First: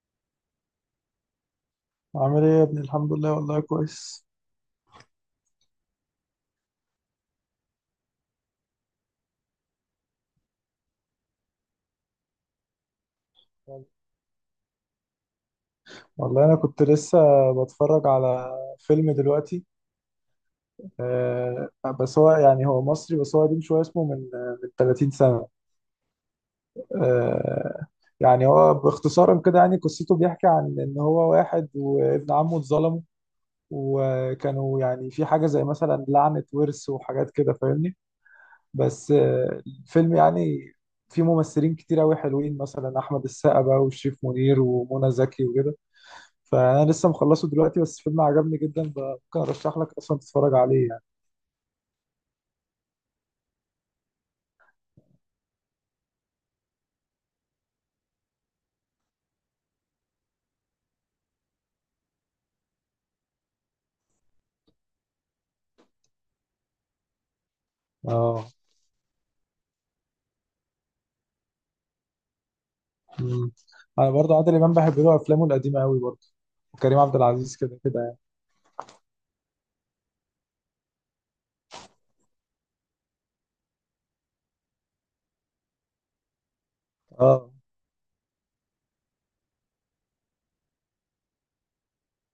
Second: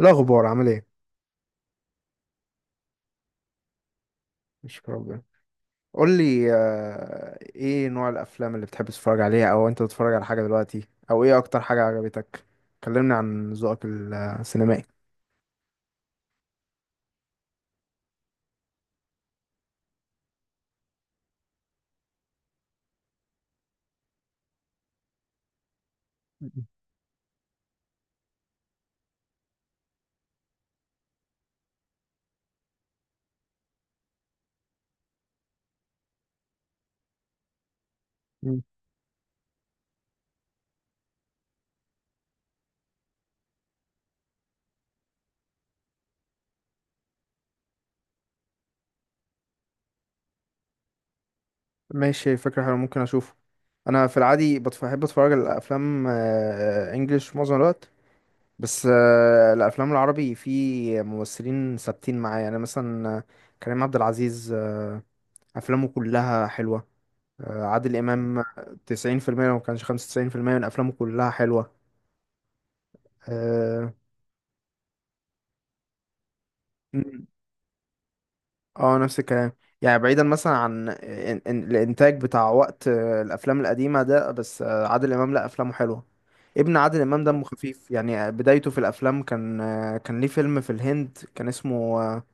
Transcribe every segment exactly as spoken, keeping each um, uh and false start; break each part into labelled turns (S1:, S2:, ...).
S1: إيه الأخبار، عامل ايه؟
S2: عامل ايه يا ابني؟ الحمد لله. والله كويس.
S1: مش ربنا قول لي. آه، ايه نوع الأفلام اللي بتحب تتفرج عليها، أو أنت بتتفرج على حاجة دلوقتي، أو ايه أكتر حاجة عجبتك؟ كلمني عن ذوقك
S2: والله.
S1: السينمائي.
S2: والله انا كنت لسه بتفرج على فيلم دلوقتي. آه، بس هو يعني هو مصري، بس هو قديم شويه. اسمه من من تلاتين سنه. آه، يعني هو باختصارا كده، يعني قصته بيحكي عن ان هو واحد وابن عمه اتظلموا، وكانوا يعني في حاجه زي مثلا لعنه ورث وحاجات كده، فاهمني.
S1: مم.
S2: بس آه الفيلم يعني فيه ممثلين كتير قوي حلوين، مثلا احمد السقا بقى وشريف منير ومنى زكي وكده. فانا لسه مخلصه دلوقتي، بس فيلم عجبني جدا. ب- ممكن ارشح لك اصلا تتفرج عليه يعني.
S1: ماشي، فكرة حلوة، ممكن أشوفه. أنا في العادي بتف- بحب أتفرج على أفلام إنجلش معظم الوقت. بس آه، الأفلام العربي في ممثلين ثابتين معايا، يعني مثلا آه، كريم عبد العزيز، آه، أفلامه كلها حلوة. آه، عادل إمام،
S2: اه.
S1: تسعين في المية لو ما كانش خمسة وتسعين بالمية من أفلامه كلها حلوة.
S2: مم.
S1: آه.
S2: انا برضه عادل امام بحب له افلامه القديمه قوي برضه. وكريم عبد
S1: مم.
S2: العزيز كده كده يعني.
S1: آه، نفس الكلام، يعني بعيدا مثلا عن إن- إن- الإنتاج بتاع وقت آه، الأفلام القديمة ده، بس آه، عادل إمام لأ، أفلامه حلوة. ابن عادل إمام دمه
S2: اه.
S1: خفيف، يعني آه، بدايته في الأفلام كان آه، كان ليه فيلم في الهند كان اسمه آه،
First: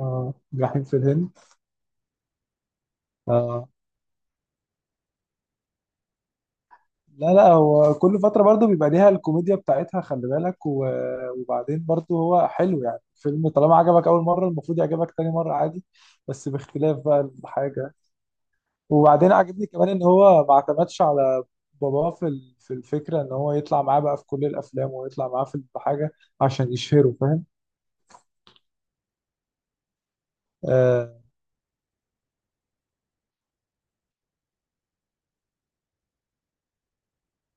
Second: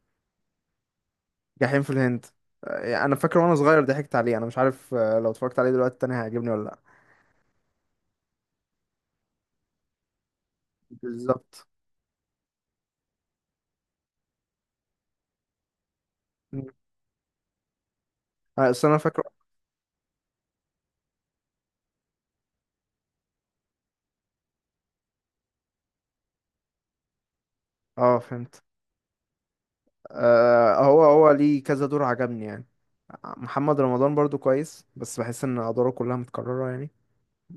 S2: اه، جحيم في الهند.
S1: جحيم في الهند. آه، أنا فاكر وأنا
S2: اه،
S1: صغير ضحكت عليه، أنا مش عارف آه، لو اتفرجت عليه دلوقتي تاني هيعجبني ولا لأ.
S2: لا لا، هو كل فتره برضه بيبقى ليها الكوميديا بتاعتها، خلي بالك. و...
S1: بالظبط.
S2: وبعدين برضه هو حلو، يعني فيلم طالما عجبك اول مره المفروض يعجبك تاني مره عادي، بس
S1: مم.
S2: باختلاف بقى الحاجه.
S1: آه، أصل أنا فاكره.
S2: وبعدين عجبني كمان ان هو ما اعتمدش على باباه في ال- في الفكره ان هو يطلع معاه بقى في كل الافلام، ويطلع معاه في حاجه عشان يشهره، فاهم.
S1: آه فهمت. آه، هو
S2: اه،
S1: هو ليه كذا دور، عجبني يعني. محمد رمضان برضو كويس، بس بحس ان ادواره كلها متكرره يعني.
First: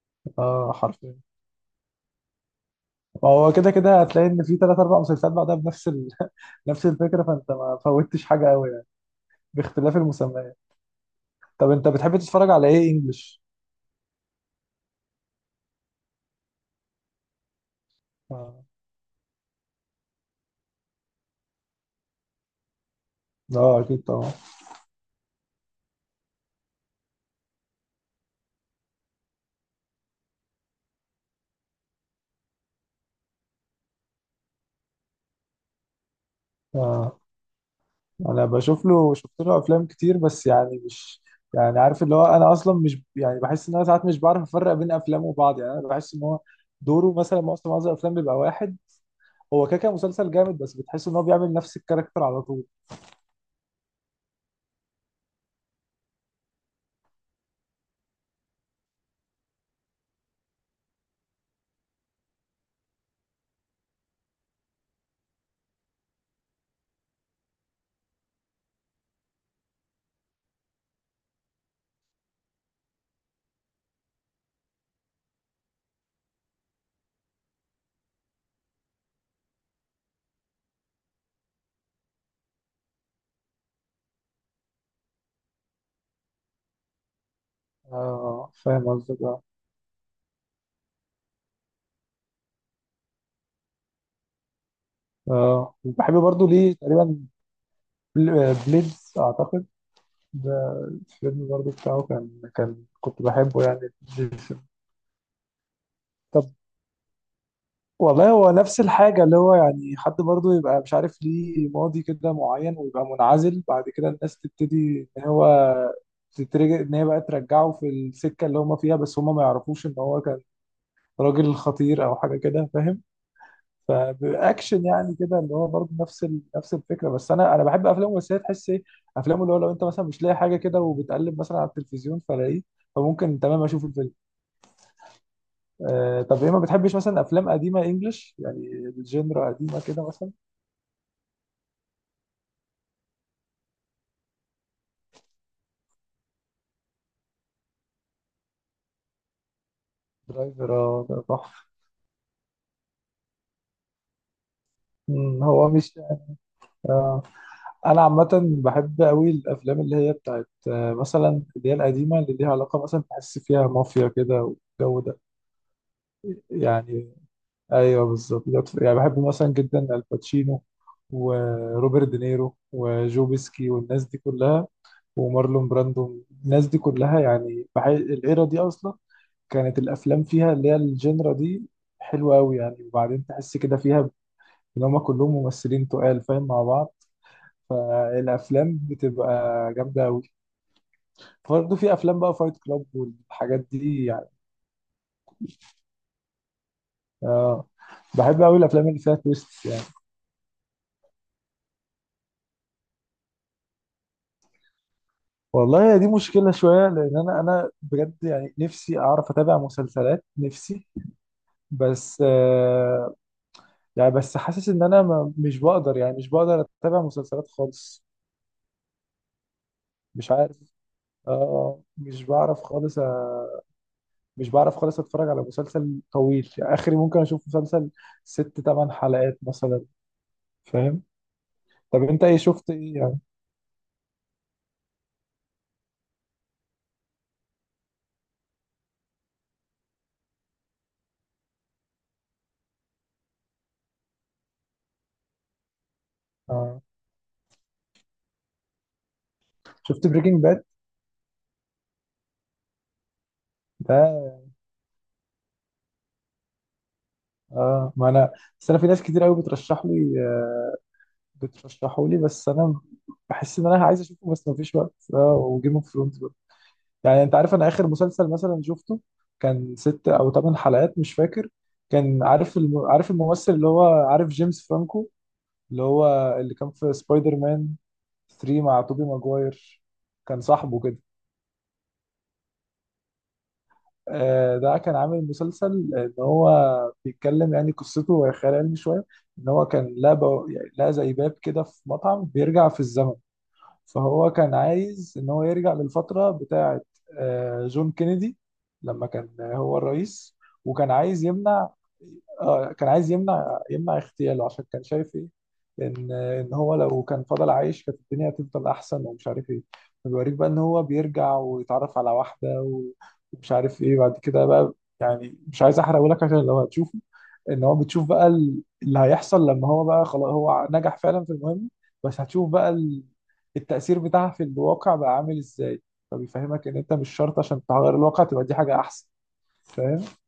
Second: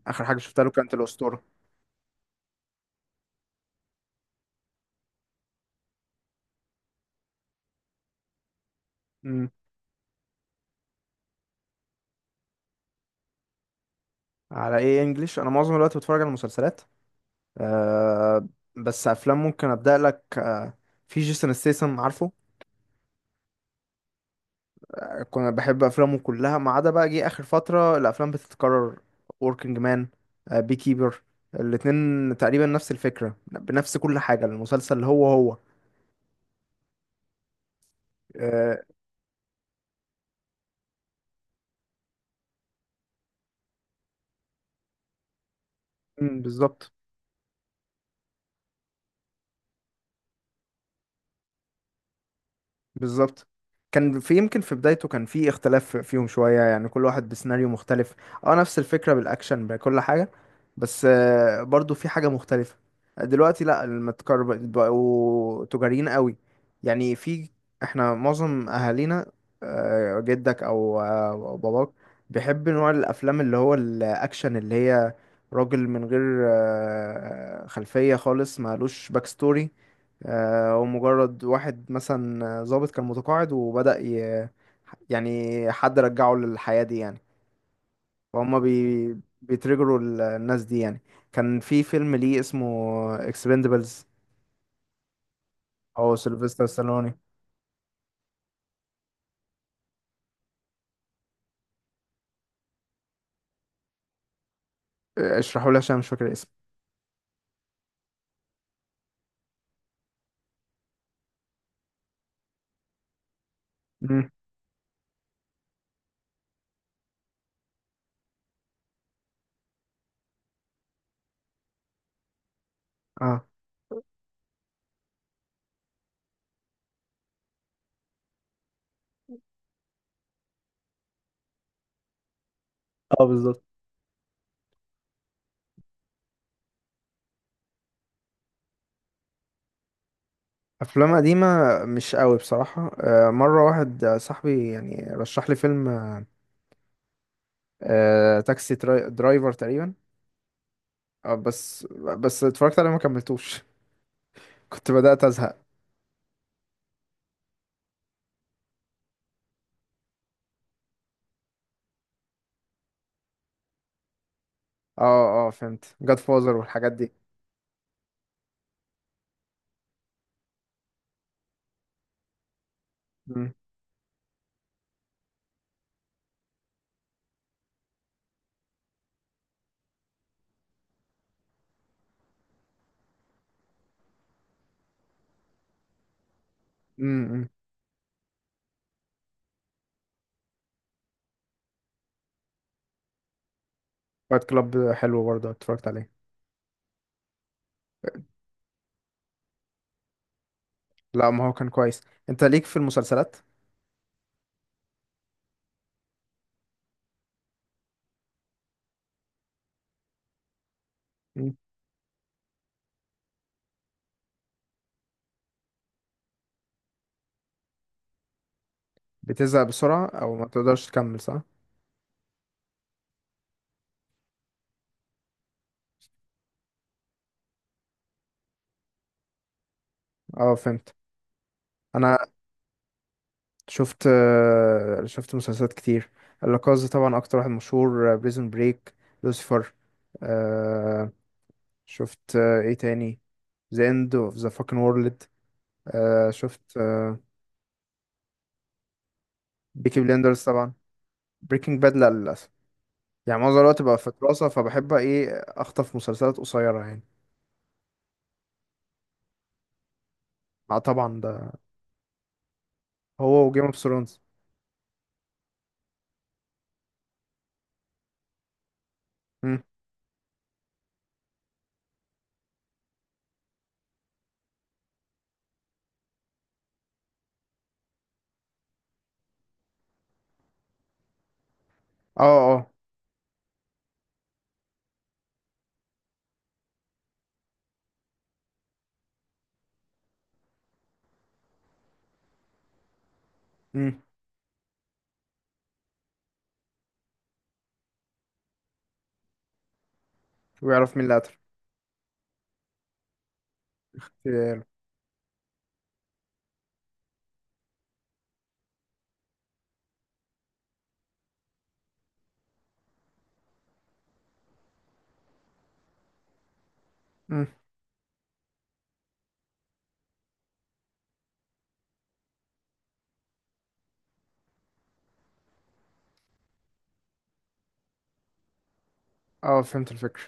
S1: اخر حاجه شفتها له
S2: آه
S1: كانت
S2: حرفيا.
S1: الاسطوره.
S2: ما هو كده كده هتلاقي ان في تلات اربع مسلسلات بعدها بنفس ال... نفس الفكره، فانت ما فوتش حاجه قوي يعني،
S1: امم
S2: باختلاف المسميات. طب انت بتحب تتفرج على ايه انجلش؟
S1: على ايه انجليش؟ انا معظم الوقت بتفرج على مسلسلات. أه
S2: اه،
S1: بس افلام ممكن ابدا لك. أه في جيسون ستيسن، عارفه؟
S2: آه، اكيد طبعا.
S1: أه كنا بحب افلامه كلها، ما عدا بقى جه اخر فتره الافلام بتتكرر. وركينج مان، أه بي كيبر، الاتنين تقريبا نفس الفكره، بنفس كل حاجه، المسلسل هو هو.
S2: آه. انا
S1: أه.
S2: بشوف له، شفت له افلام كتير، بس يعني مش، يعني عارف اللي هو انا اصلا مش، يعني بحس ان انا ساعات مش بعرف افرق بين افلامه وبعض. يعني انا بحس ان هو
S1: مم، بالظبط.
S2: دوره مثلا معظم معظم الافلام بيبقى واحد. هو كده كده مسلسل جامد، بس بتحس ان هو بيعمل نفس الكاركتر على طول.
S1: بالظبط. كان في يمكن في بدايته كان في اختلاف فيهم شوية، يعني كل واحد بسيناريو مختلف. اه نفس الفكرة بالأكشن بكل حاجة، بس آه، برضو في حاجة مختلفة. دلوقتي لا، المتكر بقوا تجاريين قوي. يعني في، احنا معظم أهالينا، آه، جدك أو آه، أو باباك، بيحب نوع الأفلام اللي هو الأكشن، اللي هي راجل من غير آه، خلفية خالص، مالوش باك ستوري، آه، ومجرد واحد مثلا ضابط كان متقاعد وبدأ ي... يعني حد رجعه للحياة دي يعني.
S2: اه
S1: فهم
S2: فاهم
S1: بي...
S2: قصدك، اه.
S1: بيترجروا ال- الناس دي يعني. كان في فيلم ليه اسمه اكسبندبلز،
S2: اه، وبحب
S1: او
S2: برضه
S1: سيلفستر
S2: ليه
S1: ستالوني،
S2: تقريبا، بل- بليدز اعتقد، ده الفيلم برضه بتاعه كان كان كنت بحبه يعني.
S1: آه، اشرحوا لي عشان مش فاكر
S2: طب،
S1: الاسم.
S2: والله هو نفس الحاجة، اللي هو يعني حد برضه يبقى مش عارف ليه، ماضي كده معين، ويبقى منعزل بعد كده.
S1: مم.
S2: الناس تبتدي إن هو تترجع، إن هي بقى ترجعه في السكة اللي هما فيها، بس هما ما يعرفوش إن هو كان راجل خطير أو حاجة كده، فاهم.
S1: اه
S2: فبأكشن يعني كده، اللي هو برضه نفس ال... نفس الفكرة. بس أنا أنا بحب أفلام الممثلية، تحس إيه، أفلام اللي هو لو أنت مثلا مش لاقي حاجة كده وبتقلب مثلا على التلفزيون فلاقيه،
S1: اه،
S2: فممكن
S1: بالظبط.
S2: تمام أشوف الفيلم. آه، طب إيه ما بتحبش مثلا أفلام قديمة إنجلش، يعني الجينرا قديمة كده مثلا.
S1: افلام قديمة؟ مش قوي بصراحة. آه، مرة واحد صاحبي يعني رشح لي فيلم آه، آه، تاكسي تراي- درايفر تقريبا.
S2: درايفر، اه ده
S1: آه،
S2: تحفة.
S1: بس بس اتفرجت عليه ما كملتوش. كنت بدأت
S2: مم،
S1: ازهق.
S2: هو مش، آه، انا عامة بحب قوي الافلام اللي هي بتاعت، آه، مثلا اللي هي القديمة اللي ليها علاقة، مثلا تحس فيها مافيا كده، والجو ده.
S1: اه اه فهمت، جاد فازر والحاجات دي.
S2: يعني ايوه بالظبط، ده- تف- يعني بحب مثلا جدا الباتشينو وروبرت دينيرو وجو
S1: امم
S2: بيسكي والناس دي كلها، ومارلون براندو. الناس دي كلها يعني بحي... الايرا دي اصلا كانت الافلام فيها اللي هي الجنرا دي حلوة قوي يعني، وبعدين تحس كده فيها ان هم كلهم ممثلين تقال فاهم مع بعض،
S1: امم
S2: فالافلام بتبقى جامده قوي. برضه في افلام بقى فايت كلاب والحاجات دي يعني.
S1: فايت كلاب حلو، برضه اتفرجت عليه.
S2: اه، بحب قوي الافلام اللي فيها تويست يعني.
S1: لا، ما هو كان كويس. انت ليك في المسلسلات؟
S2: والله دي مشكله شويه، لان انا انا بجد يعني نفسي اعرف اتابع مسلسلات، نفسي.
S1: مم.
S2: بس آه، يعني بس حاسس ان انا ما مش بقدر، يعني مش بقدر اتابع مسلسلات خالص.
S1: بتزهق بسرعة
S2: مش
S1: او ما
S2: عارف.
S1: تقدرش تكمل صح؟
S2: اه مش بعرف خالص. أ- مش بعرف خالص اتفرج على مسلسل طويل يعني. اخري ممكن اشوف مسلسل ست تمن حلقات مثلا،
S1: اه فهمت.
S2: فاهم. طب
S1: انا
S2: انت ايه، شفت ايه يعني؟
S1: شفت آه، شفت مسلسلات كتير. لاكاز طبعا اكتر واحد مشهور، بريزون بريك، لوسيفر، آه شفت، آه، ايه تاني، ذا اند اوف ذا فاكن وورلد، آه شفت،
S2: آه.
S1: آه بيكي
S2: شفت بريكنج
S1: بليندرز
S2: باد؟
S1: طبعا. بريكنج باد لا للأسف، يعني معظم الوقت بقى في
S2: ده
S1: دراسة، فبحب ايه اخطف مسلسلات قصيرة يعني.
S2: اه. ما انا، بس انا في ناس كتير قوي بترشح لي، آه،
S1: اه طبعا ده،
S2: بترشحه لي، بس انا
S1: هو
S2: بحس
S1: وجيم
S2: ان
S1: اوف
S2: انا عايز
S1: ثرونز.
S2: اشوفه بس مفيش وقت. اه، وجيم اوف ثرونز برضه يعني. انت عارف انا اخر مسلسل مثلا شفته
S1: اه
S2: كان ست او ثمان حلقات، مش فاكر. كان عارف الم... عارف الممثل، اللي هو عارف جيمس فرانكو، اللي هو اللي كان في سبايدر مان ثري مع توبي ماجواير، كان صاحبه كده.
S1: اه.
S2: آه، ده كان عامل مسلسل ان هو بيتكلم، يعني قصته هي خيال علمي شويه. ان هو كان لقى بو- يعني لقى زي باب كده في مطعم بيرجع في الزمن.
S1: مم.
S2: فهو كان عايز ان هو يرجع للفتره بتاعه، آه، جون كينيدي، لما كان هو الرئيس. وكان
S1: ويعرف مين اللي
S2: عايز
S1: قتل.
S2: يمنع، آه، كان عايز يمنع يمنع اغتياله
S1: في-
S2: عشان كان شايف ايه، ان ان هو لو كان فضل عايش كانت الدنيا هتفضل احسن، ومش عارف ايه. فبيوريك بقى ان هو بيرجع ويتعرف على واحده، و- ومش عارف ايه بعد كده بقى. يعني مش عايز احرقه لك عشان لو هتشوفه.
S1: مم.
S2: ان هو بتشوف بقى ال- اللي هيحصل لما هو بقى خلاص هو نجح فعلا في المهمه، بس هتشوف بقى التأثير بتاعها في الواقع بقى عامل ازاي. فبيفهمك ان انت مش شرط عشان تغير الواقع تبقى دي حاجة احسن،
S1: اه فهمت
S2: فاهم.
S1: الفكرة.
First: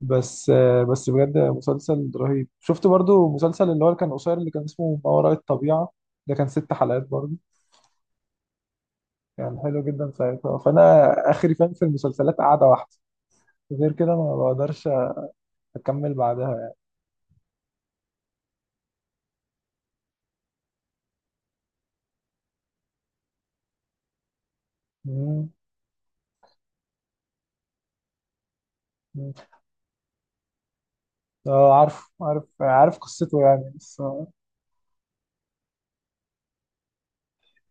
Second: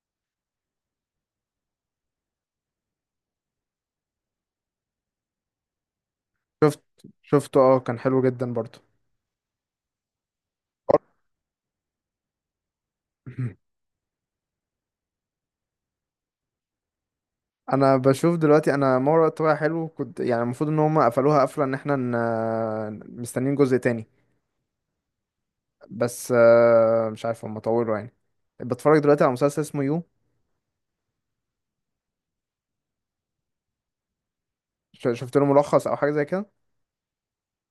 S2: بس آه، بس بجد مسلسل رهيب. شفت برضو مسلسل اللي هو اللي كان قصير اللي كان اسمه ما وراء الطبيعة. ده كان ست
S1: شفت
S2: حلقات برضو.
S1: شفته اه كان حلو جدا برضه.
S2: كان حلو جدا ساعتها. فانا اخري فاهم في المسلسلات قاعدة واحدة، غير كده ما بقدرش اكمل بعدها يعني.
S1: انا بشوف دلوقتي. انا ما وراء الطبيعة حلو كنت، يعني المفروض ان هم قفلوها قفلة ان احنا ن- مستنيين جزء تاني،
S2: مم.
S1: بس آه، مش عارف هم طولوا يعني. بتفرج دلوقتي على
S2: مم.
S1: مسلسل اسمه يو.
S2: اه عارف عارف عارف قصته يعني، بس آه.
S1: ش- شفت له ملخص او حاجة زي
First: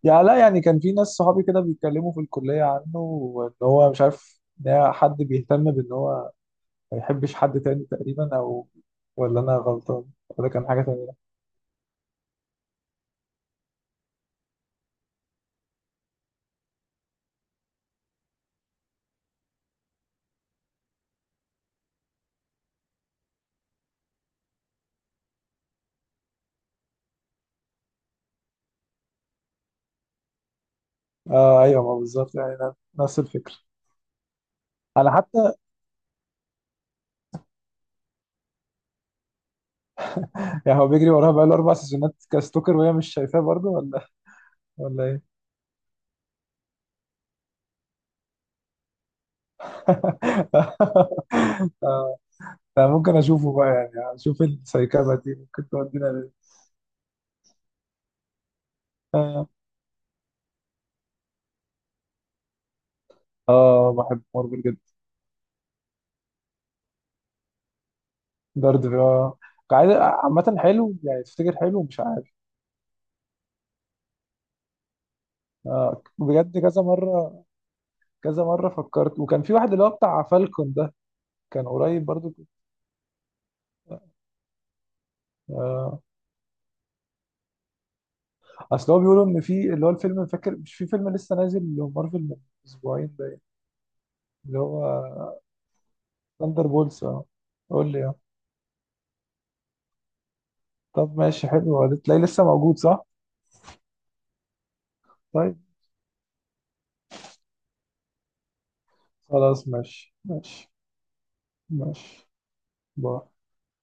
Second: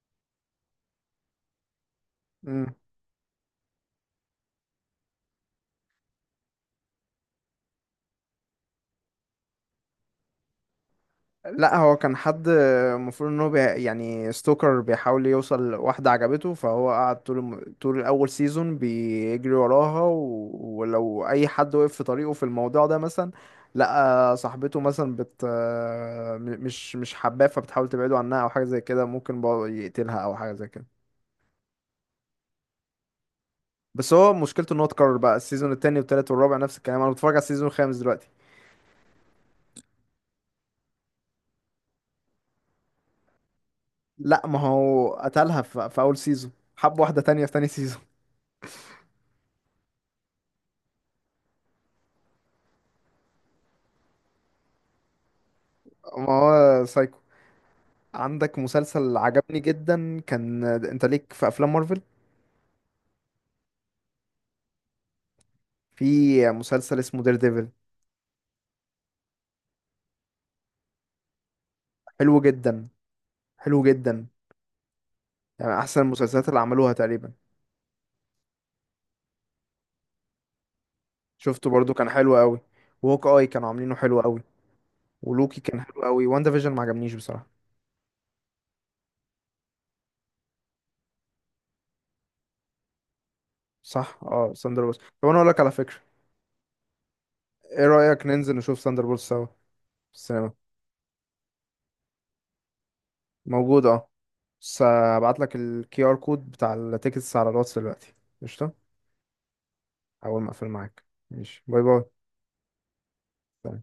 S2: يعني لا، يعني كان في ناس صحابي كده بيتكلموا في الكلية
S1: كده؟
S2: عنه، وان هو مش عارف ان هي حد بيهتم بان هو ما يحبش حد تاني تقريبا. او، ولا انا غلطان، ولا كان حاجة تانية.
S1: لا، هو كان حد المفروض ان هو بي... يعني ستوكر بيحاول يوصل لواحدة عجبته، فهو قعد طول الم... طول الاول سيزون بيجري وراها و... ولو اي حد وقف في طريقه في الموضوع ده، مثلا لقى صاحبته مثلا بت م- مش مش حباه فبتحاول تبعده عنها او حاجة زي كده، ممكن بقى يقتلها او حاجة زي كده.
S2: اه ايوه ما بالظبط، يعني ن- نفس الفكرة.
S1: بس هو مشكلته ان هو
S2: انا
S1: اتكرر بقى،
S2: حتى،
S1: السيزون التاني والتالت والرابع نفس الكلام، انا بتفرج على السيزون الخامس دلوقتي.
S2: يعني هو بيجري وراها بقاله اربع سيزونات كستوكر، وهي مش شايفاه برضه، ولا
S1: لا، ما
S2: ولا
S1: هو
S2: ايه؟
S1: قتلها في, في اول سيزون، حب واحدة تانية في تاني سيزون.
S2: انا ممكن اشوفه بقى، يعني اشوف السايكابا دي ممكن تودينا
S1: ما
S2: ليه.
S1: هو سايكو. عندك مسلسل
S2: اه،
S1: عجبني جدا كان، انت ليك في افلام مارفل؟
S2: آه، بحب مارفل جدا.
S1: في مسلسل اسمه دير ديفل،
S2: درد في، اه، قاعد عامة حلو يعني؟ تفتكر حلو؟ مش عارف.
S1: حلو جدا، حلو جدا، يعني احسن
S2: آه
S1: المسلسلات
S2: بجد
S1: اللي
S2: كذا
S1: عملوها تقريبا.
S2: مرة كذا مرة فكرت. وكان في واحد اللي هو بتاع فالكون ده، كان
S1: شفته برضو،
S2: قريب
S1: كان
S2: برضو.
S1: حلو
S2: كنت-
S1: قوي. وهوك اي كانوا عاملينه حلو قوي، ولوكي كان حلو
S2: آه،
S1: قوي، واندا فيجن ما عجبنيش بصراحة.
S2: اصل هو بيقولوا ان في اللي هو الفيلم، فاكر مش في فيلم لسه نازل لمارفل من اسبوعين باين.
S1: صح، اه
S2: اللي
S1: ساندر بولز. طب انا
S2: هو
S1: اقول لك على فكرة،
S2: ثاندر بولز، اه.
S1: ايه
S2: قول لي اه.
S1: رأيك ننزل نشوف ساندر بولز سوا في السينما؟
S2: طب ماشي حلو، هتلاقيه لسه موجود صح؟
S1: موجود اه. بس هبعت لك
S2: طيب.
S1: الكي ار كود بتاع التيكتس على الواتس دلوقتي. قشطة.
S2: خلاص ماشي
S1: اول ما اقفل
S2: ماشي.
S1: معاك. ماشي باي.
S2: ماشي، باي.
S1: باي.